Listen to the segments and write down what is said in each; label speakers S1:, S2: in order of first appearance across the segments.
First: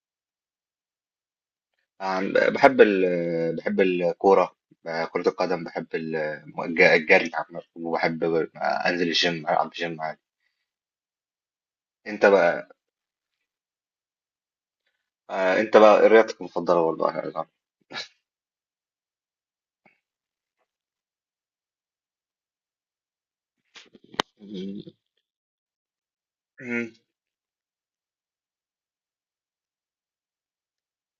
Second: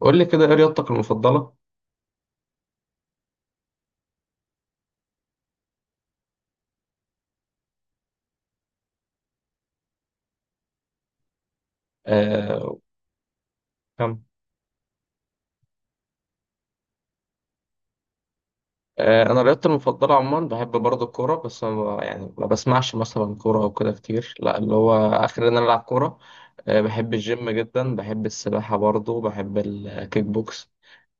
S1: قول لي كده ايه رياضتك المفضلة؟
S2: بحب بحب الكورة. كرة القدم بحب الجري عامة، وبحب أنزل الجيم ألعب جيم عادي. أنت بقى؟
S1: آه كم؟
S2: أنت بقى إيه رياضتك المفضلة برضه أنا أعرف.
S1: آه، انا رياضتي المفضلة عموما بحب برضه الكورة، بس أنا يعني ما بسمعش مثلا كورة او كده كتير، لا اللي هو اخر ان انا العب كورة. آه
S2: مم.
S1: بحب الجيم جدا، بحب السباحة برضه، بحب الكيك بوكس.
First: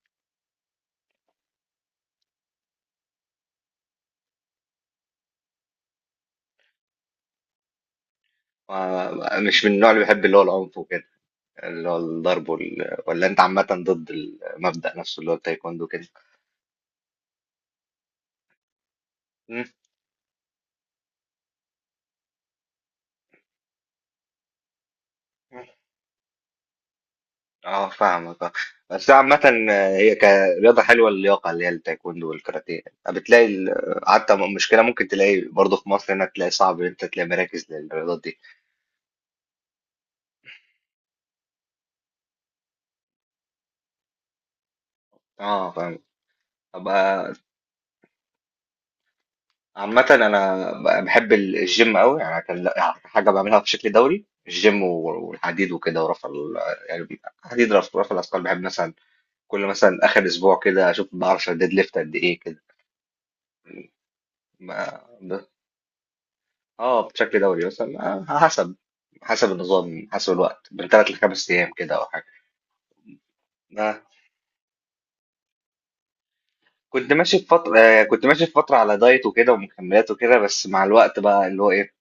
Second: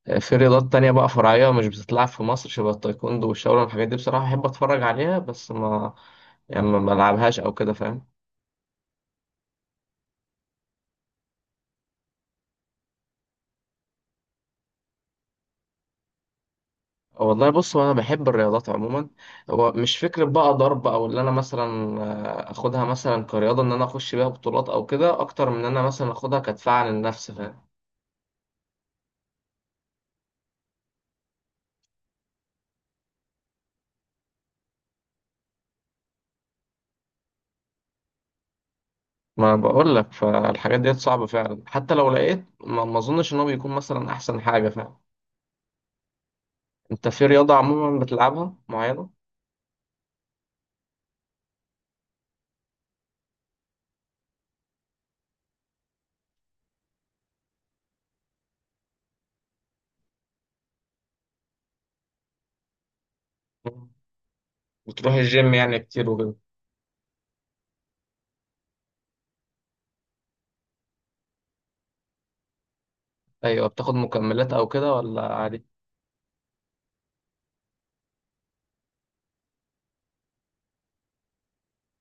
S1: آه في رياضات تانية بقى فرعية مش بتتلعب في مصر شبه التايكوندو والشاولين والحاجات دي، بصراحة بحب اتفرج عليها بس ما يعني ما بلعبهاش او كده، فاهم.
S2: مش من النوع اللي بيحب اللي هو العنف وكده، اللي هو الضرب ولا أنت عامة ضد المبدأ نفسه اللي هو التايكوندو كده؟
S1: والله بص، هو انا بحب الرياضات عموما، هو مش فكره بقى ضرب، او اللي انا مثلا اخدها مثلا كرياضه ان انا اخش بيها بطولات او كده اكتر من ان انا مثلا اخدها كدفاع عن النفس، فاهم.
S2: اه، فاهمك، اه. بس عامة، هي كرياضة حلوة، اللياقة اللي هي التايكوندو والكاراتيه. بتلاقي ال- حتى مشكلة ممكن تلاقي برضه في مصر، هنا تلاقي صعب ان انت تلاقي مراكز للرياضات دي.
S1: ما بقول لك، فالحاجات ديت صعبه فعلا، حتى لو لقيت ما اظنش ان هو بيكون مثلا احسن حاجه، فاهم.
S2: اه، فاهم.
S1: انت في
S2: أبقى،
S1: رياضه عموما بتلعبها معينه؟
S2: عامة أنا بحب الجيم أوي يعني، كان حاجة بعملها بشكل دوري، الجيم والحديد وكده، ورفع يعني حديد، رفع الأثقال بحب. مثلا كل مثلا آخر أسبوع كده أشوف بعرف أشيل ديد ليفت قد إيه
S1: مم. بتروح
S2: كده.
S1: الجيم يعني كتير وكده؟
S2: اه، بشكل دوري مثلا. آه، حسب حسب النظام، حسب الوقت، من 3 لـ 5 ايام كده او حاجه.
S1: ايوه. بتاخد
S2: آه.
S1: مكملات او كده ولا عادي؟
S2: كنت ماشي في فتره على دايت وكده ومكملات وكده. بس مع الوقت بقى اللي هو ايه،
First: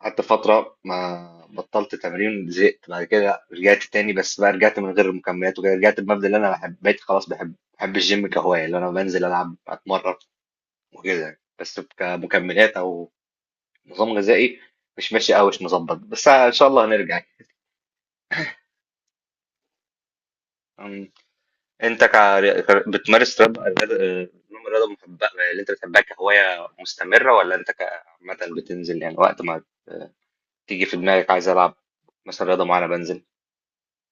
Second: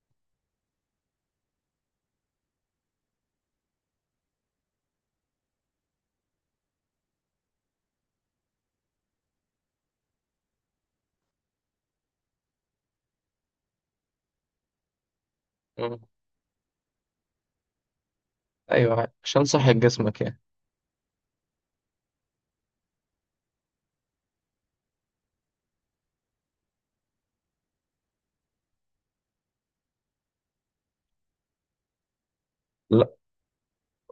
S2: قعدت فتره ما بطلت تمرين، زهقت بعد كده رجعت تاني. بس بقى رجعت من غير المكملات وكده، رجعت بمبدأ اللي انا بحب، بقيت خلاص بحب الجيم كهوايه، اللي انا بنزل العب اتمرن وكده يعني. بس كمكملات او نظام غذائي، مش ماشي قوي، مش مظبط،
S1: مم.
S2: بس ان شاء الله هنرجع يعني.
S1: ايوه عادي، عشان صحه جسمك يعني.
S2: أمم. انت بتمارس نوع من الرياضه، محبه اللي انت بتحبها كهوايه مستمره، ولا انت عامه بتنزل يعني وقت ما تيجي في دماغك عايز العب مثلا رياضه معينه
S1: لا
S2: بنزل؟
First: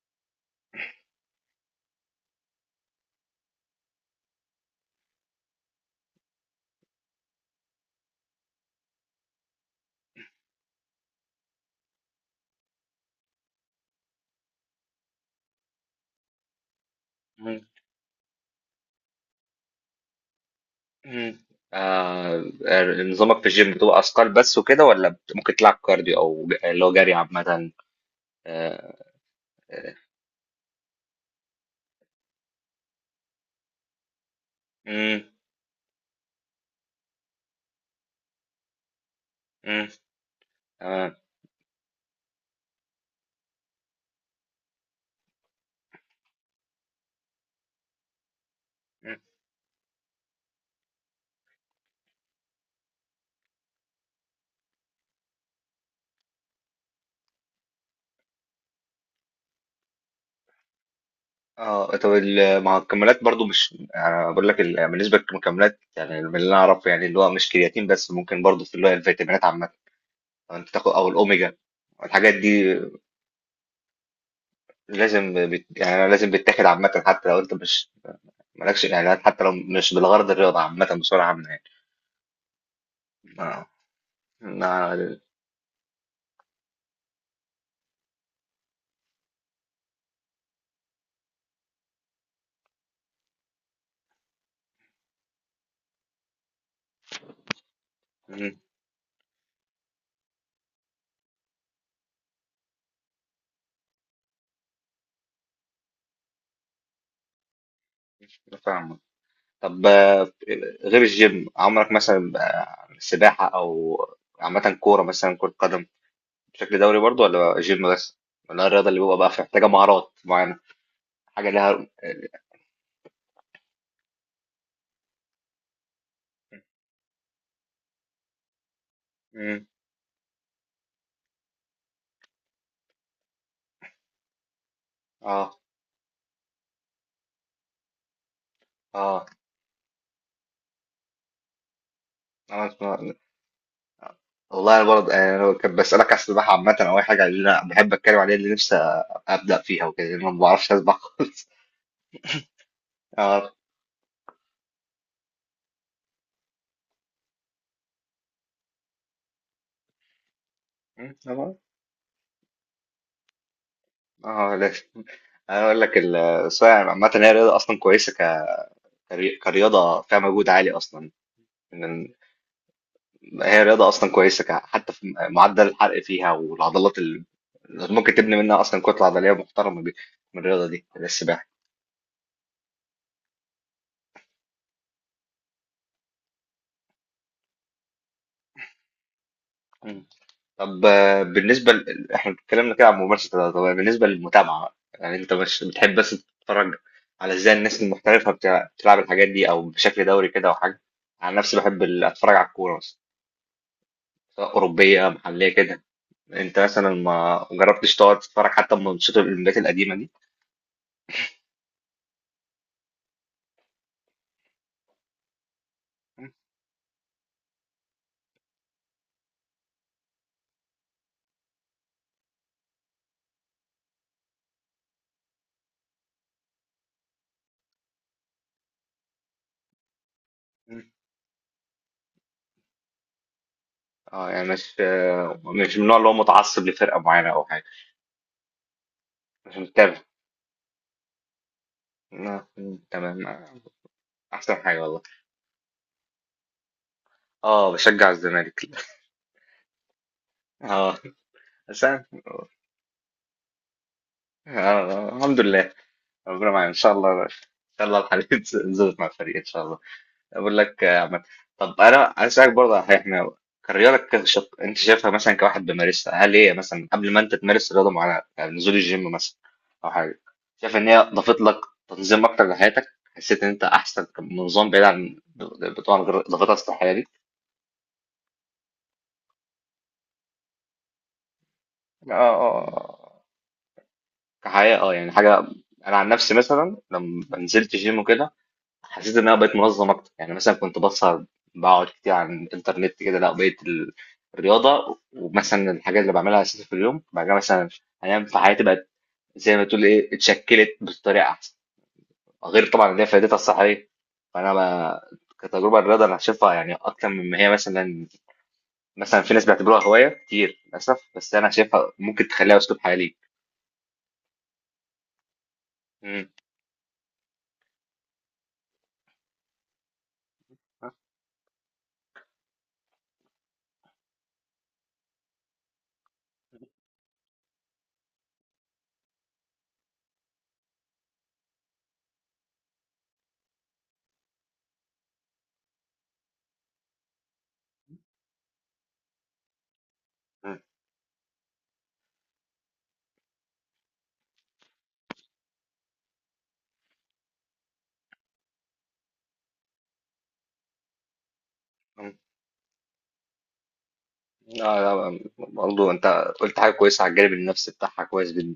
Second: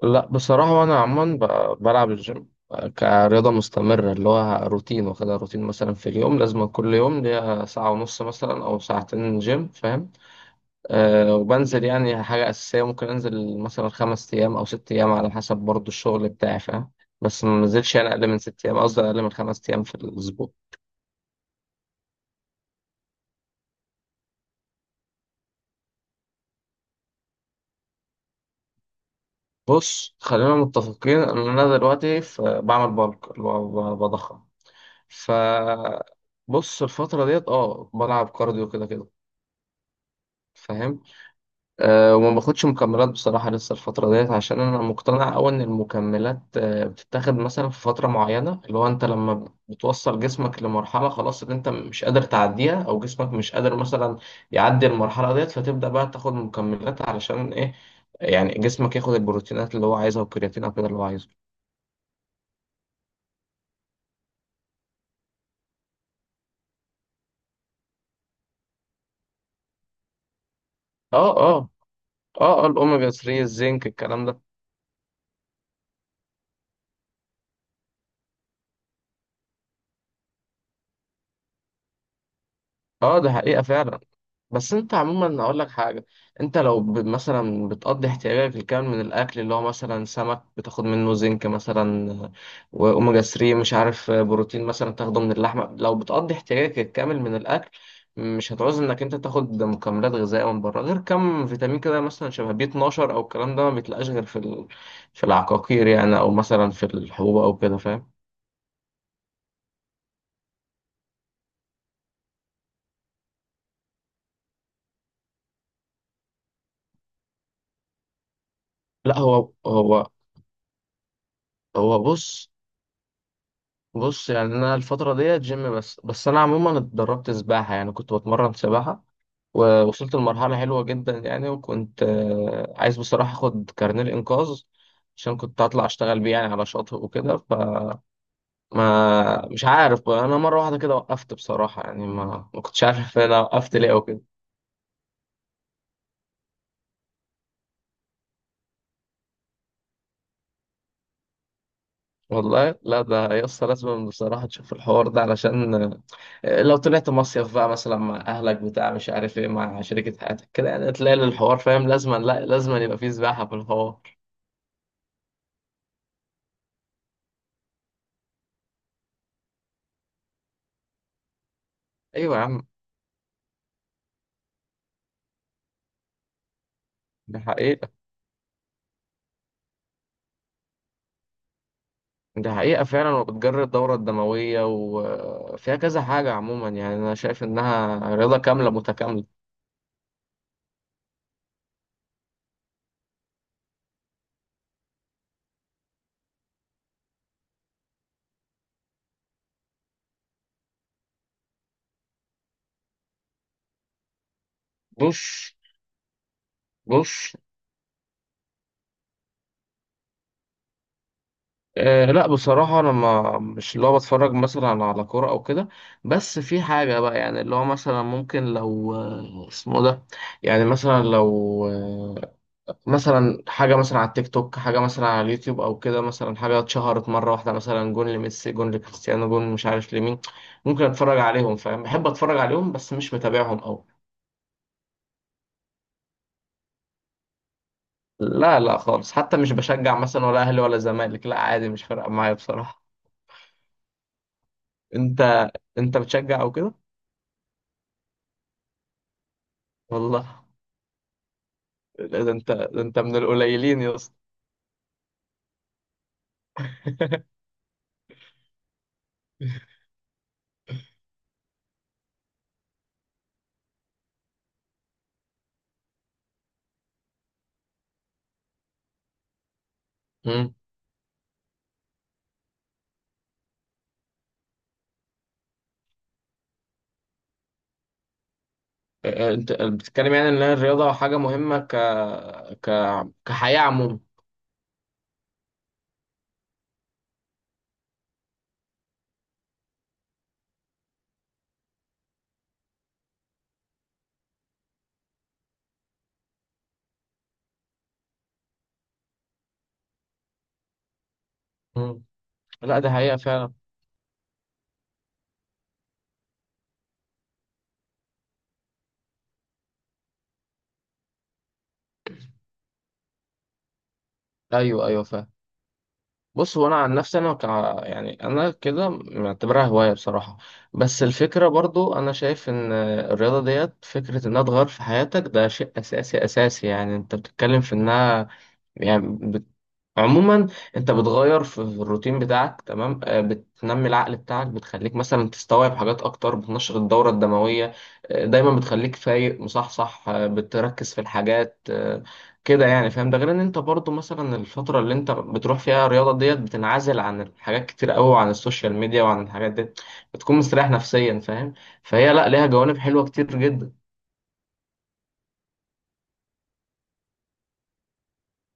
S1: لا بصراحة أنا عموما بلعب الجيم كرياضة مستمرة، اللي هو روتين، واخدها روتين مثلا في اليوم، لازم كل يوم ليا ساعة ونص مثلا أو ساعتين جيم، فاهم. أه وبنزل يعني حاجة أساسية، ممكن أنزل مثلا خمس أيام أو ست أيام على حسب برضو الشغل بتاعي، فاهم. بس ما
S2: مم.
S1: بنزلش يعني أقل من ست أيام، قصدي أقل من خمس أيام في الأسبوع.
S2: مم. آه. نظامك في الجيم بتبقى اثقال بس وكده، ولا ممكن تلعب كارديو، او اللي هو جري عامه؟ آه، آه.
S1: بص خلينا متفقين إن أنا دلوقتي في، بعمل بالك اللي هو بضخم.
S2: مم.
S1: ف بص الفترة ديت اه بلعب كارديو كده كده،
S2: مم.
S1: فاهم.
S2: تمام.
S1: أه وما باخدش مكملات بصراحة لسه الفترة ديت، عشان أنا مقتنع أوي إن المكملات أه بتتاخد مثلا في فترة معينة، اللي هو أنت
S2: مم.
S1: لما بتوصل جسمك لمرحلة خلاص إن أنت مش قادر تعديها، أو جسمك مش قادر مثلا يعدي المرحلة ديت، فتبدأ بقى تاخد مكملات علشان إيه؟ يعني جسمك ياخد البروتينات اللي هو عايزها والكرياتين أو كده اللي هو عايزه.
S2: اه، طب مع المكملات برضو، مش يعني انا بقول لك، بالنسبه للمكملات، يعني من اللي انا اعرفه، يعني اللي هو مش كرياتين بس، ممكن برضو في اللي هو الفيتامينات عامه انت تاخد، او
S1: أه أه.
S2: الاوميجا، الحاجات دي.
S1: الأوميجا 3، الزنك، الكلام ده.
S2: لازم يعني أنا لازم بتاخد عامه، حتى لو انت مش مالكش يعني، حتى لو مش بالغرض، الرياضه عامه بصوره عامه يعني.
S1: أه ده حقيقة
S2: ما...
S1: فعلا. بس انت
S2: ما...
S1: عموما اقول لك حاجه، انت لو مثلا بتقضي احتياجك الكامل من الاكل اللي هو مثلا سمك، بتاخد منه زنك مثلا واوميجا 3، مش عارف بروتين مثلا تاخده من اللحمه، لو بتقضي احتياجك الكامل من الاكل مش
S2: مم،
S1: هتعوز انك انت تاخد مكملات غذائيه من بره، غير كم فيتامين كده مثلا شبه بي 12 او الكلام ده، ما بيتلقاش غير في ال... في العقاقير يعني، او مثلا في الحبوب او كده، فاهم.
S2: فاهمك. طب غير الجيم، عمرك مثلا سباحه او عامه كوره، مثلا كره قدم بشكل دوري برضو، ولا جيم بس، ولا الرياضه اللي
S1: لا
S2: بيبقى بقى
S1: هو
S2: محتاجه
S1: هو
S2: مهارات معينه، حاجه لها؟
S1: هو بص بص يعني انا الفتره ديت جيم بس، انا عموما اتدربت سباحه، يعني كنت بتمرن سباحه
S2: مم،
S1: ووصلت لمرحله حلوه جدا يعني، وكنت عايز بصراحه اخد كارنيه الانقاذ، عشان
S2: اه،
S1: كنت هطلع اشتغل بيه يعني على شاطئ وكده، فما مش عارف بقى، انا مره واحده كده وقفت بصراحه يعني ما كنتش
S2: اه.
S1: عارف انا وقفت ليه.
S2: والله انا برضه يعني، انا كنت بسالك على السباحه عامه او اي حاجه اللي انا بحب اتكلم عليها، اللي نفسي ابدا فيها وكده، لان أنا ما بعرفش اسبح خالص.
S1: والله لا، ده يا
S2: اه،
S1: اسطى لازم بصراحة تشوف الحوار ده، علشان لو طلعت مصيف بقى مثلا مع أهلك بتاع، مش عارف إيه، مع شركة حياتك كده يعني تلاقي
S2: اه.
S1: الحوار، فاهم، لازم لا لازم يبقى فيه سباحة في الحوار.
S2: آه، لا، انا اقول لك السباحه عامه هي رياضه اصلا كويسه، كرياضه فيها مجهود عالي اصلا. إن-
S1: أيوة يا عم.
S2: هي رياضه اصلا كويسه حتى في معدل الحرق فيها، والعضلات اللي
S1: دي حقيقة.
S2: ممكن تبني منها اصلا كتله عضليه محترمه، من الرياضه دي السباحه.
S1: دي حقيقة فعلا، وبتجري الدورة الدموية وفيها كذا حاجة عموما، يعني أنا شايف إنها رياضة كاملة متكاملة.
S2: طب احنا اتكلمنا كده عن ممارسة الرياضة، طب بالنسبة للمتابعة بقى، يعني انت مش بتحب بس تتفرج على ازاي الناس المحترفة بتلعب الحاجات دي، او بشكل دوري كده، او حاجة؟ عن نفسي بحب اتفرج على الكورة مثلا، سواء أوروبية
S1: مش
S2: محلية كده. انت مثلا
S1: مش
S2: ما جربتش تقعد تتفرج حتى من ماتشات الاولمبيات القديمة دي؟
S1: أه لا بصراحة أنا ما مش اللي هو بتفرج مثلا على كورة أو كده،
S2: مم.
S1: بس في حاجة بقى يعني اللي هو مثلا ممكن، لو اسمه ده، يعني مثلا لو مثلا حاجة مثلا على التيك توك، حاجة مثلا على اليوتيوب أو كده، مثلا حاجة اتشهرت مرة واحدة مثلا جون لميسي، جون لكريستيانو، جون مش عارف لمين، ممكن
S2: مم.
S1: أتفرج عليهم فاهم، بحب أتفرج عليهم بس مش متابعهم أوي.
S2: اه، يعني مش، مش من النوع اللي هو متعصب لفرقة معينة او حاجة.
S1: لا لا خالص، حتى مش
S2: مش متابع.
S1: بشجع مثلا ولا أهلي ولا زمالك، لا عادي مش فارقة معايا
S2: مم،
S1: بصراحة.
S2: تمام. احسن حاجة والله.
S1: أنت، أنت بتشجع أو كده؟
S2: اه، بشجع الزمالك.
S1: والله.
S2: اه، بس أنا.
S1: لا ده انت، ده انت من القليلين يا اسطى.
S2: الحمد لله، ربنا معانا ان شاء الله، ان شاء الله الحلقه تظبط مع الفريق ان شاء الله. اقول لك يا عماد، طب انا عايز اسالك برضه على حاجة. احنا، انت شايفها مثلا كواحد بيمارسها، هل هي مثلا قبل ما انت تمارس رياضه معينه، يعني نزول الجيم مثلا او حاجه،
S1: مم.
S2: شايف ان هي ضافت لك تنظيم اكتر لحياتك؟ حسيت ان انت احسن نظام، بعيد عن، طبعا غير ضافتها اصل الحياه دي؟
S1: انت بتتكلم يعني ان الرياضه حاجه مهمه ك
S2: اه،
S1: ك
S2: آه.
S1: كحياه عموما.
S2: كحياه، اه يعني حاجه. انا عن نفسي مثلا لما نزلت جيم وكده، حسيت ان انا بقيت منظم اكتر. يعني مثلا كنت بسهر، بقعد كتير على الانترنت كده، لا بقيت الرياضه ومثلا الحاجات اللي بعملها اساسا في اليوم، بعد كده مثلا انام. في حياتي بقت زي ما تقول ايه، اتشكلت بطريقه احسن،
S1: مم.
S2: غير
S1: لا ده
S2: طبعا اللي هي
S1: حقيقه
S2: فائدتها
S1: فعلا.
S2: الصحيه. فانا بقى، كتجربه الرياضه انا شايفها يعني اكتر مما هي مثلا في ناس بيعتبروها هوايه كتير للاسف، بس انا شايفها ممكن تخليها اسلوب حياه ليك.
S1: ايوه ايوه فعلا.
S2: مم.
S1: بص هو انا عن نفسي انا يعني انا كده معتبرها هوايه بصراحه، بس الفكره برضو انا شايف ان الرياضه ديت فكره انها تغير في حياتك، ده شيء اساسي اساسي، يعني انت بتتكلم في انها يعني بت... عموما انت بتغير في الروتين بتاعك، تمام، بتنمي العقل بتاعك، بتخليك مثلا تستوعب حاجات اكتر، بتنشط الدورة الدموية، دايما بتخليك فايق مصحصح،
S2: مم.
S1: بتركز في الحاجات، كده يعني فاهم. ده غير ان انت برضو مثلا الفترة اللي انت بتروح فيها الرياضة ديت بتنعزل عن حاجات كتير قوي، وعن السوشيال ميديا وعن الحاجات دي، بتكون مستريح نفسيا، فاهم. فهي
S2: مم.
S1: لا ليها جوانب حلوة كتير جدا.
S2: لا، لا، برضه انت قلت حاجه كويسه، على الجانب النفسي بتاعها كويس جدا.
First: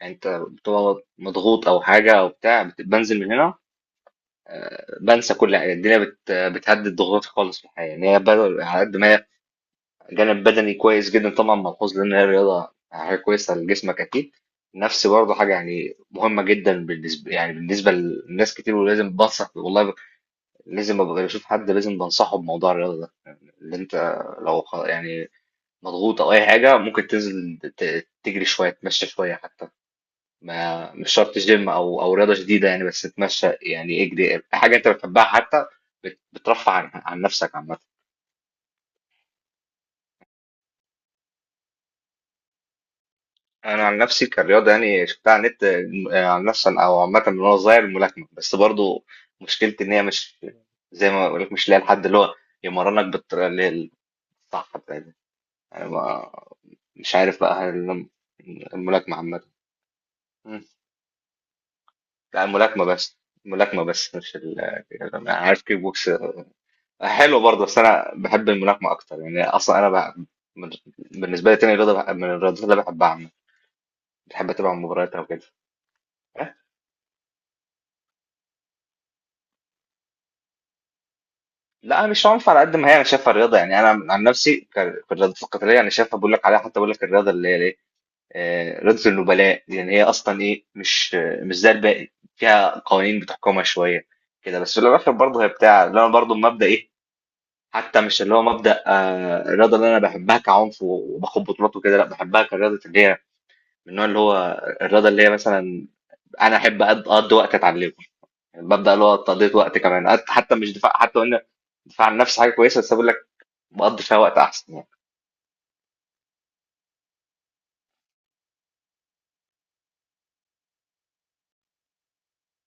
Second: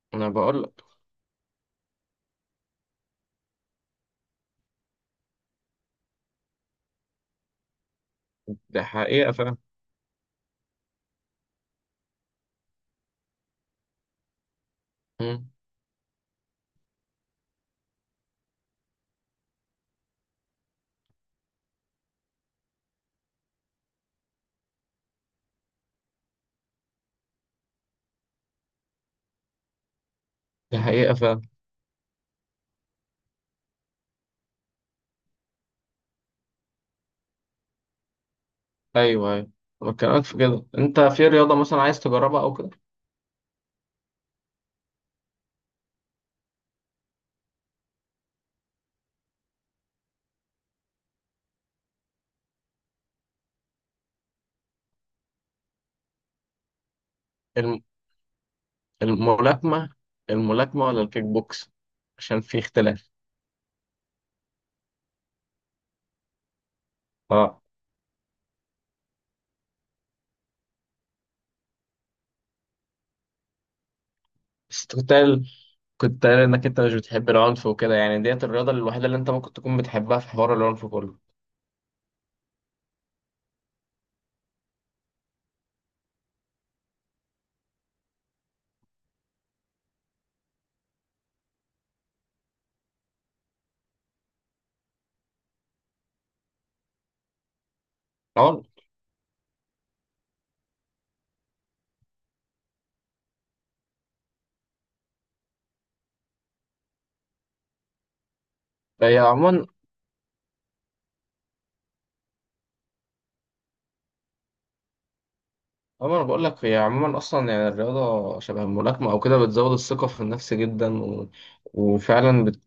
S2: يعني انت
S1: انا بقول لك.
S2: بتبقى مضغوط او حاجه او بتاع، بنزل من هنا بنسى كل حاجه، الدنيا بتهدد ضغوطي خالص في الحياه. يعني هي بدل على
S1: ده
S2: قد ما هي،
S1: حقيقة فاهم.
S2: جانب بدني كويس جدا طبعا ملحوظ، لان هي رياضه حاجه كويسه لجسمك اكيد. نفسي برضه
S1: مم.
S2: حاجه يعني مهمه جدا بالنسبه، يعني بالنسبه لناس كتير. ولازم بنصح والله، لازم ابقى بشوف حد لازم بنصحه بموضوع الرياضه ده. يعني اللي انت لو يعني مضغوط او اي حاجه، ممكن تنزل تجري شويه، تتمشى شويه حتى،
S1: ده
S2: ما مش
S1: حقيقة
S2: شرط
S1: فاهم.
S2: جيم او رياضه شديده يعني، بس تتمشى، يعني اجري حاجه انت بتحبها حتى، بترفع عن، عن نفسك عامه.
S1: ايوه ايوه. بكلمك في كده، انت في رياضة مثلا عايز تجربها او كده؟
S2: انا عن نفسي كرياضه، يعني شفتها على النت، عن نفسي او عامه من وانا صغير، الملاكمه. بس برضو مشكلتي ان هي مش، زي ما بقول لك مش لاقي الحد اللي هو يمرنك بالطريقه اللي هي الصح بتاعتها. انا ما- مش عارف بقى
S1: الم-
S2: هل الملاكمه عامه.
S1: الملاكمة؟ الملاكمة ولا الكيك بوكس؟ عشان
S2: لا،
S1: في
S2: الملاكمة
S1: اختلاف.
S2: بس الملاكمة بس مش يعني أنا عارف كيك بوكس حلو
S1: اه.
S2: برضه، بس أنا بحب الملاكمة أكتر. يعني أصلا أنا من- بالنسبة لي تاني رياضة من الرياضات اللي بحبها عامة، بحب أتابع
S1: بس كنت
S2: المباريات أو كده.
S1: قايل
S2: أه؟
S1: انك انت مش بتحب العنف وكده، يعني ديت الرياضه الوحيده اللي انت ممكن تكون بتحبها في حوار العنف كله،
S2: لا، مش عنف على قد ما هي، أنا شايفها الرياضة، يعني أنا عن نفسي في الرياضات القتالية. أنا شايفها، بقول لك عليها، حتى بقول لك الرياضة اللي هي إيه، رياضة النبلاء. يعني هي أصلا إيه، مش زي الباقي، فيها قوانين بتحكمها شوية كده. بس في الآخر برضه هي بتاع، اللي أنا برضه المبدأ إيه، حتى مش اللي هو
S1: العنف.
S2: مبدأ، الرياضة اللي أنا بحبها كعنف وباخد بطولات وكده، لأ بحبها كرياضة اللي هي من النوع اللي هو الرياضة اللي هي مثلا، أنا أحب أقضي وقت أتعلمه، مبدأ اللي هو
S1: هي
S2: تقضية
S1: عموما
S2: وقت كمان. حتى مش دفاع، حتى قلنا دفاع عن النفس حاجة كويسة، بس بقول لك بقضي فيها وقت أحسن يعني.
S1: عموما انا بقول لك هي عموما اصلا يعني الرياضه شبه الملاكمه او كده بتزود الثقه في النفس جدا، و... وفعلا بت...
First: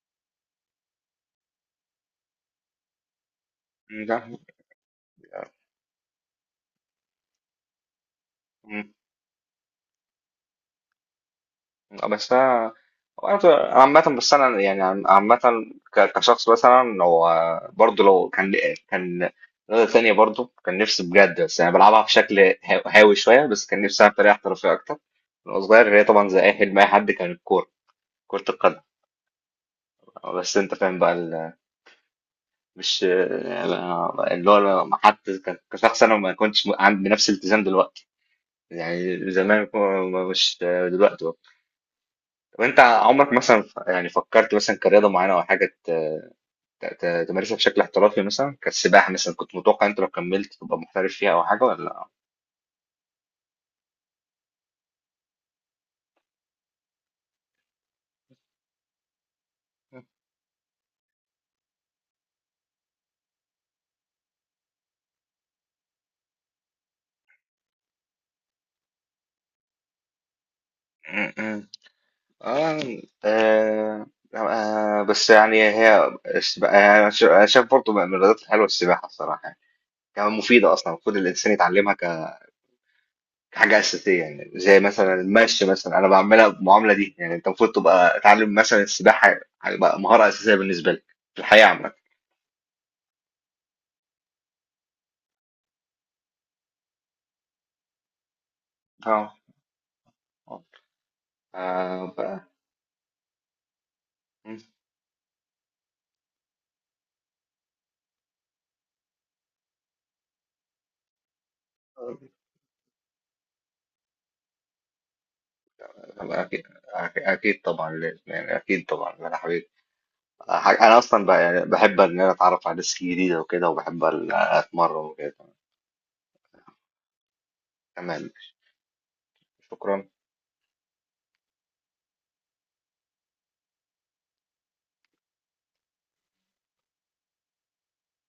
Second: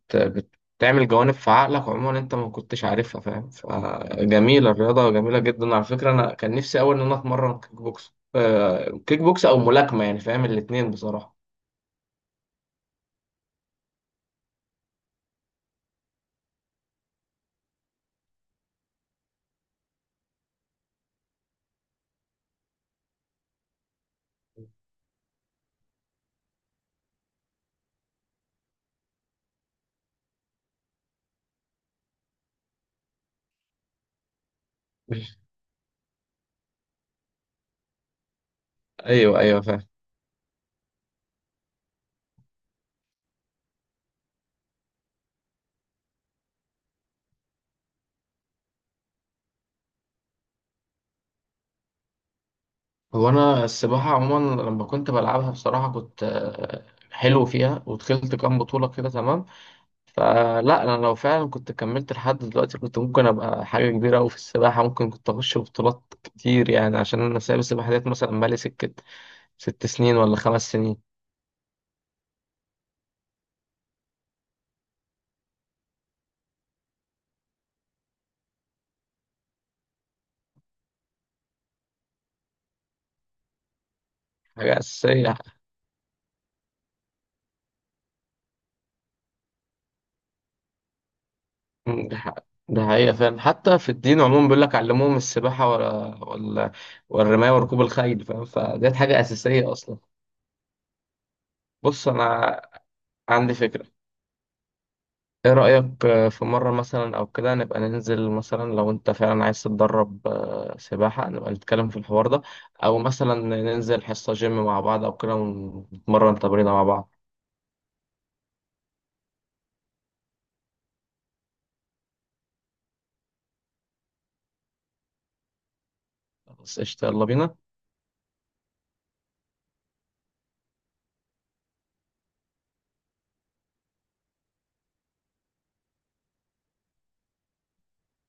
S1: بتعمل جوانب في عقلك عموما انت ما كنتش عارفها، فاهم،
S2: ده-
S1: فجميله الرياضه، جميله جدا. على فكره انا كان نفسي اول ان انا اتمرن كيك بوكس،
S2: مم.
S1: كيك بوكس او ملاكمه يعني، فاهم، الاتنين بصراحه.
S2: بس انا، أنا عامة، بس انا يعني عامة، كشخص مثلا هو، برضه لو كان كان رياضة تانية برضه كان نفسي بجد، بس انا بلعبها بشكل هاوي شوية. بس كان نفسي ألعب بطريقة احترافية اكتر وانا صغير، اللي هي طبعا زي اي حلم اي حد، كان الكورة، كرة القدم. بس انت فاهم بقى مش يعني، اللي هو ما حد. كشخص انا ما كنتش عندي نفس الالتزام دلوقتي. يعني
S1: ايوه ايوه
S2: زمان
S1: فاهم.
S2: مش دلوقتي برضه. طب انت عمرك مثلا يعني فكرت مثلا كرياضة معينة او حاجة تمارسها بشكل احترافي، مثلا كالسباحة؟ مثلا كنت متوقع انت لو كملت تبقى محترف فيها او حاجة، ولا؟
S1: هو انا السباحه عموما لما كنت بلعبها بصراحه كنت حلو فيها، ودخلت كام بطوله كده تمام. فلا انا لو فعلا كنت كملت لحد دلوقتي كنت ممكن ابقى حاجه كبيره قوي في السباحه، ممكن كنت اخش بطولات كتير يعني، عشان انا سايب السباحه ديت مثلا بقالي سكه ست سنين ولا خمس سنين.
S2: م- م. آه، آه آه، بس يعني هي السباحة يعني، أنا أنا شايف برضه من الرياضات الحلوة السباحة الصراحة، يعني كمان مفيدة. أصلا المفروض الإنسان يتعلمها كحاجة أساسية، يعني
S1: حاجه
S2: زي مثلا
S1: اساسيه.
S2: المشي مثلا، أنا بعملها بالمعاملة دي. يعني أنت المفروض تبقى تعلم مثلا السباحة، هيبقى مهارة أساسية بالنسبة لك في الحياة عامة.
S1: ده حقيقه فعلا، حتى في الدين عموما بيقول لك علموهم السباحه ولا ولا والرمايه وركوب الخيل، فاهم، فديت حاجه
S2: اه،
S1: اساسيه اصلا. بص
S2: بقى.
S1: انا عندي فكره، ايه رأيك في مرة مثلا او كده نبقى ننزل، مثلا لو انت فعلا عايز تتدرب سباحة نبقى نتكلم في الحوار
S2: م.
S1: ده، او مثلا ننزل حصة جيم مع بعض او كده ونتمرن
S2: أنا أكيد،
S1: تمرينة مع بعض.
S2: أكيد طبعا لازم، يعني أكيد طبعا أنا حبيبي. أنا أصلا بقى يعني بحب إن أنا أتعرف على ناس جديدة وكده، وبحب أتمرن وكده.
S1: بس قشطة، يلا بينا.
S2: تمام. شكرا.